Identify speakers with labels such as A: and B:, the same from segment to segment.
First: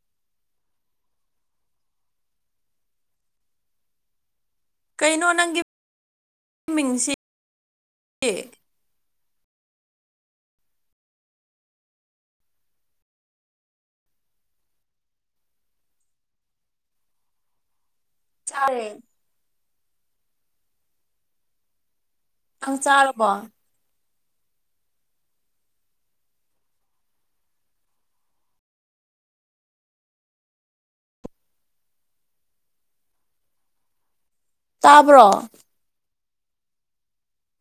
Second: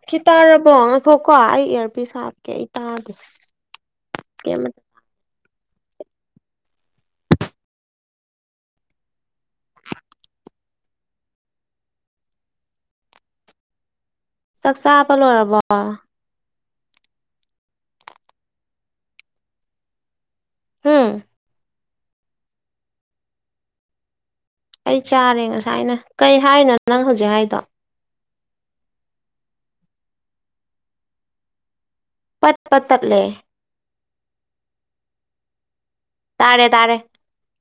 A: ꯁꯤꯈꯤ ꯇꯥꯔꯕꯣ ꯉꯩꯈꯣꯀꯣ ꯑꯩ ꯏꯌꯥꯔꯄꯤꯁ ꯍꯥꯞꯀꯦ ꯑꯩ ꯇꯥꯒꯦ ꯀꯃ
B: ꯀꯩꯅꯣ ꯅꯪꯒꯤ ꯃꯤꯡꯁꯤ
A: ꯆꯥꯛ ꯆꯥꯕ ꯂꯣꯏꯔꯕꯣ
B: ꯆꯔꯦ
A: ꯍꯝ
B: ꯑꯪ ꯆꯥꯔꯕꯣ
A: ꯑꯩ ꯆꯥꯔꯦ ꯉꯁꯥꯏꯅ ꯀꯩ ꯍꯥꯏꯔꯤꯅꯣꯣ ꯅꯪ ꯍꯧꯖꯤꯛ ꯍꯥꯏꯗꯣ ꯄꯠ ꯄ ꯇꯠꯂꯦ
B: ꯇꯥꯕ꯭ꯔꯣ
A: ꯇꯥꯔꯦ ꯇꯥꯔꯦ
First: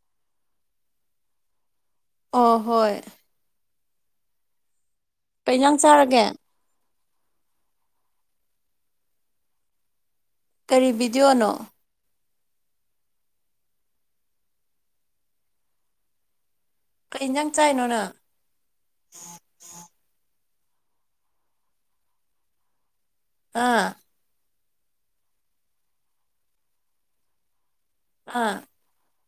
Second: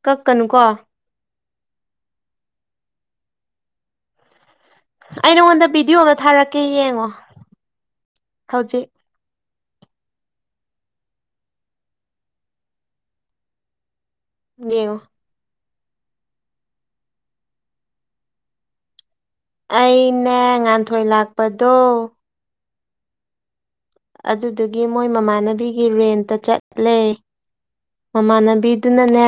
A: ꯀꯛꯀꯅꯨ ꯀꯣ
B: ꯑ ꯍꯣꯏ
A: ꯑꯩ
B: ꯀꯩ
A: ꯅꯉꯣꯟꯗ
B: ꯏꯟꯖꯥꯡ
A: ꯚꯤꯗꯤꯑꯣ ꯑꯃ
B: ꯆꯥꯔꯒꯦ
A: ꯊꯥꯔꯛꯀꯦ ꯌꯦꯡꯉꯣ ꯍꯧꯖꯤꯛ
B: ꯀꯔꯤ ꯕꯤꯗꯤꯑꯣꯅꯣ
A: ꯌꯦꯉ
B: ꯀ ꯏꯟꯖꯥꯡ ꯆꯥꯏꯅꯣꯅ
A: ꯑꯩꯅ ꯉꯥꯟꯊꯣꯏ ꯂꯥꯛꯄꯗꯣ
B: ꯑꯥ
A: ꯑꯗꯨꯒꯤ ꯃꯣꯏ ꯃꯃꯥꯟꯅꯕꯤꯒꯤ ꯔꯦꯟꯇ ꯆꯠꯂꯦ
B: ꯑꯥ
A: ꯃꯃꯥꯟꯅꯕꯤꯗꯨꯅꯅꯦ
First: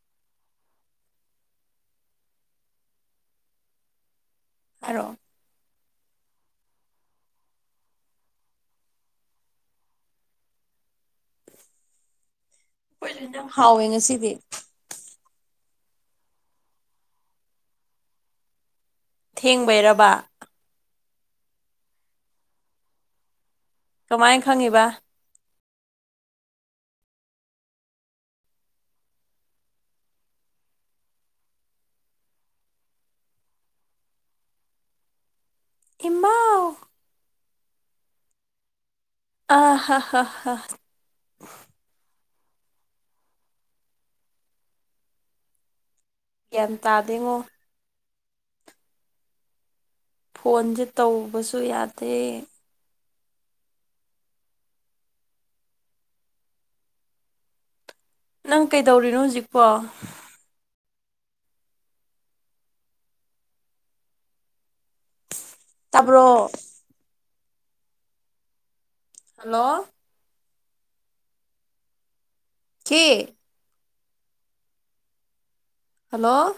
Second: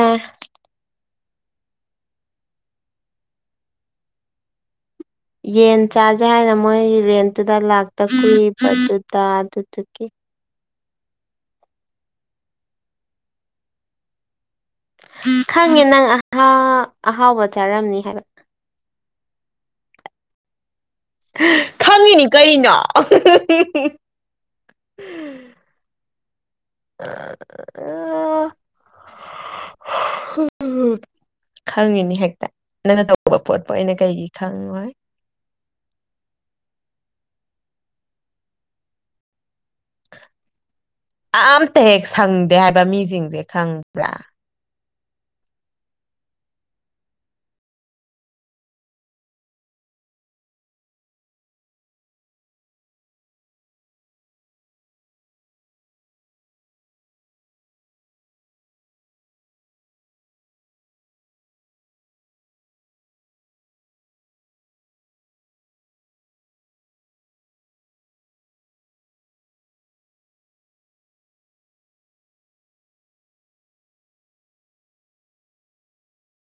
B: ꯑꯔꯣ
A: ꯌꯦꯟ ꯆꯥꯥꯁꯦ ꯍꯥꯏꯅ ꯃꯣꯏ ꯔꯦꯟꯠꯇꯨꯗ ꯂꯥꯛꯇ ꯀꯨꯏꯕꯗꯨꯗ ꯑꯗꯨꯗꯨꯒꯤ
B: ꯍꯥꯎꯋꯦ ꯉꯁꯤꯗꯤ
A: ꯈꯪꯉꯦ ꯅꯪ ꯑꯍꯥꯎꯕ ꯆꯥꯔꯝꯅꯤ ꯍꯥꯏꯕ
B: ꯊꯦꯡꯕꯩꯔꯕ
A: ꯈꯪꯉꯤꯅꯤ ꯀꯅꯣ
B: ꯀꯃꯥꯏꯅ ꯈꯪꯉꯤꯕ
A: [inaudible] ꯈꯪꯉꯤꯅꯤ ꯍꯦꯛꯇ ꯅꯅ ꯇꯧꯕ ꯄꯣꯠꯄꯨ ꯑꯩꯅ ꯀꯩꯒꯤ ꯈꯪꯉꯣꯏ
B: ꯍꯥꯎ ꯑ ꯍꯥꯥ ꯍꯥ ꯍ
A: ꯑꯝꯇ ꯍꯦꯛ ꯁꯪꯗꯦ ꯍꯥꯏꯕ ꯃꯤꯁꯤꯡꯁꯦ ꯈꯪꯕ꯭ꯔꯥ
B: ꯒ꯭ꯌꯥꯟ ꯇꯥꯗꯦꯉꯣ ꯐꯣꯟꯁꯦ ꯇꯧꯕꯁꯨ ꯌꯥꯗꯦ ꯅꯪ ꯀꯩꯗꯧꯔꯤꯅꯣ ꯍꯧꯖꯤꯛꯄꯣ ꯇꯥꯄꯣ ꯍꯜꯂꯣ ꯆ ꯍꯜꯂꯣ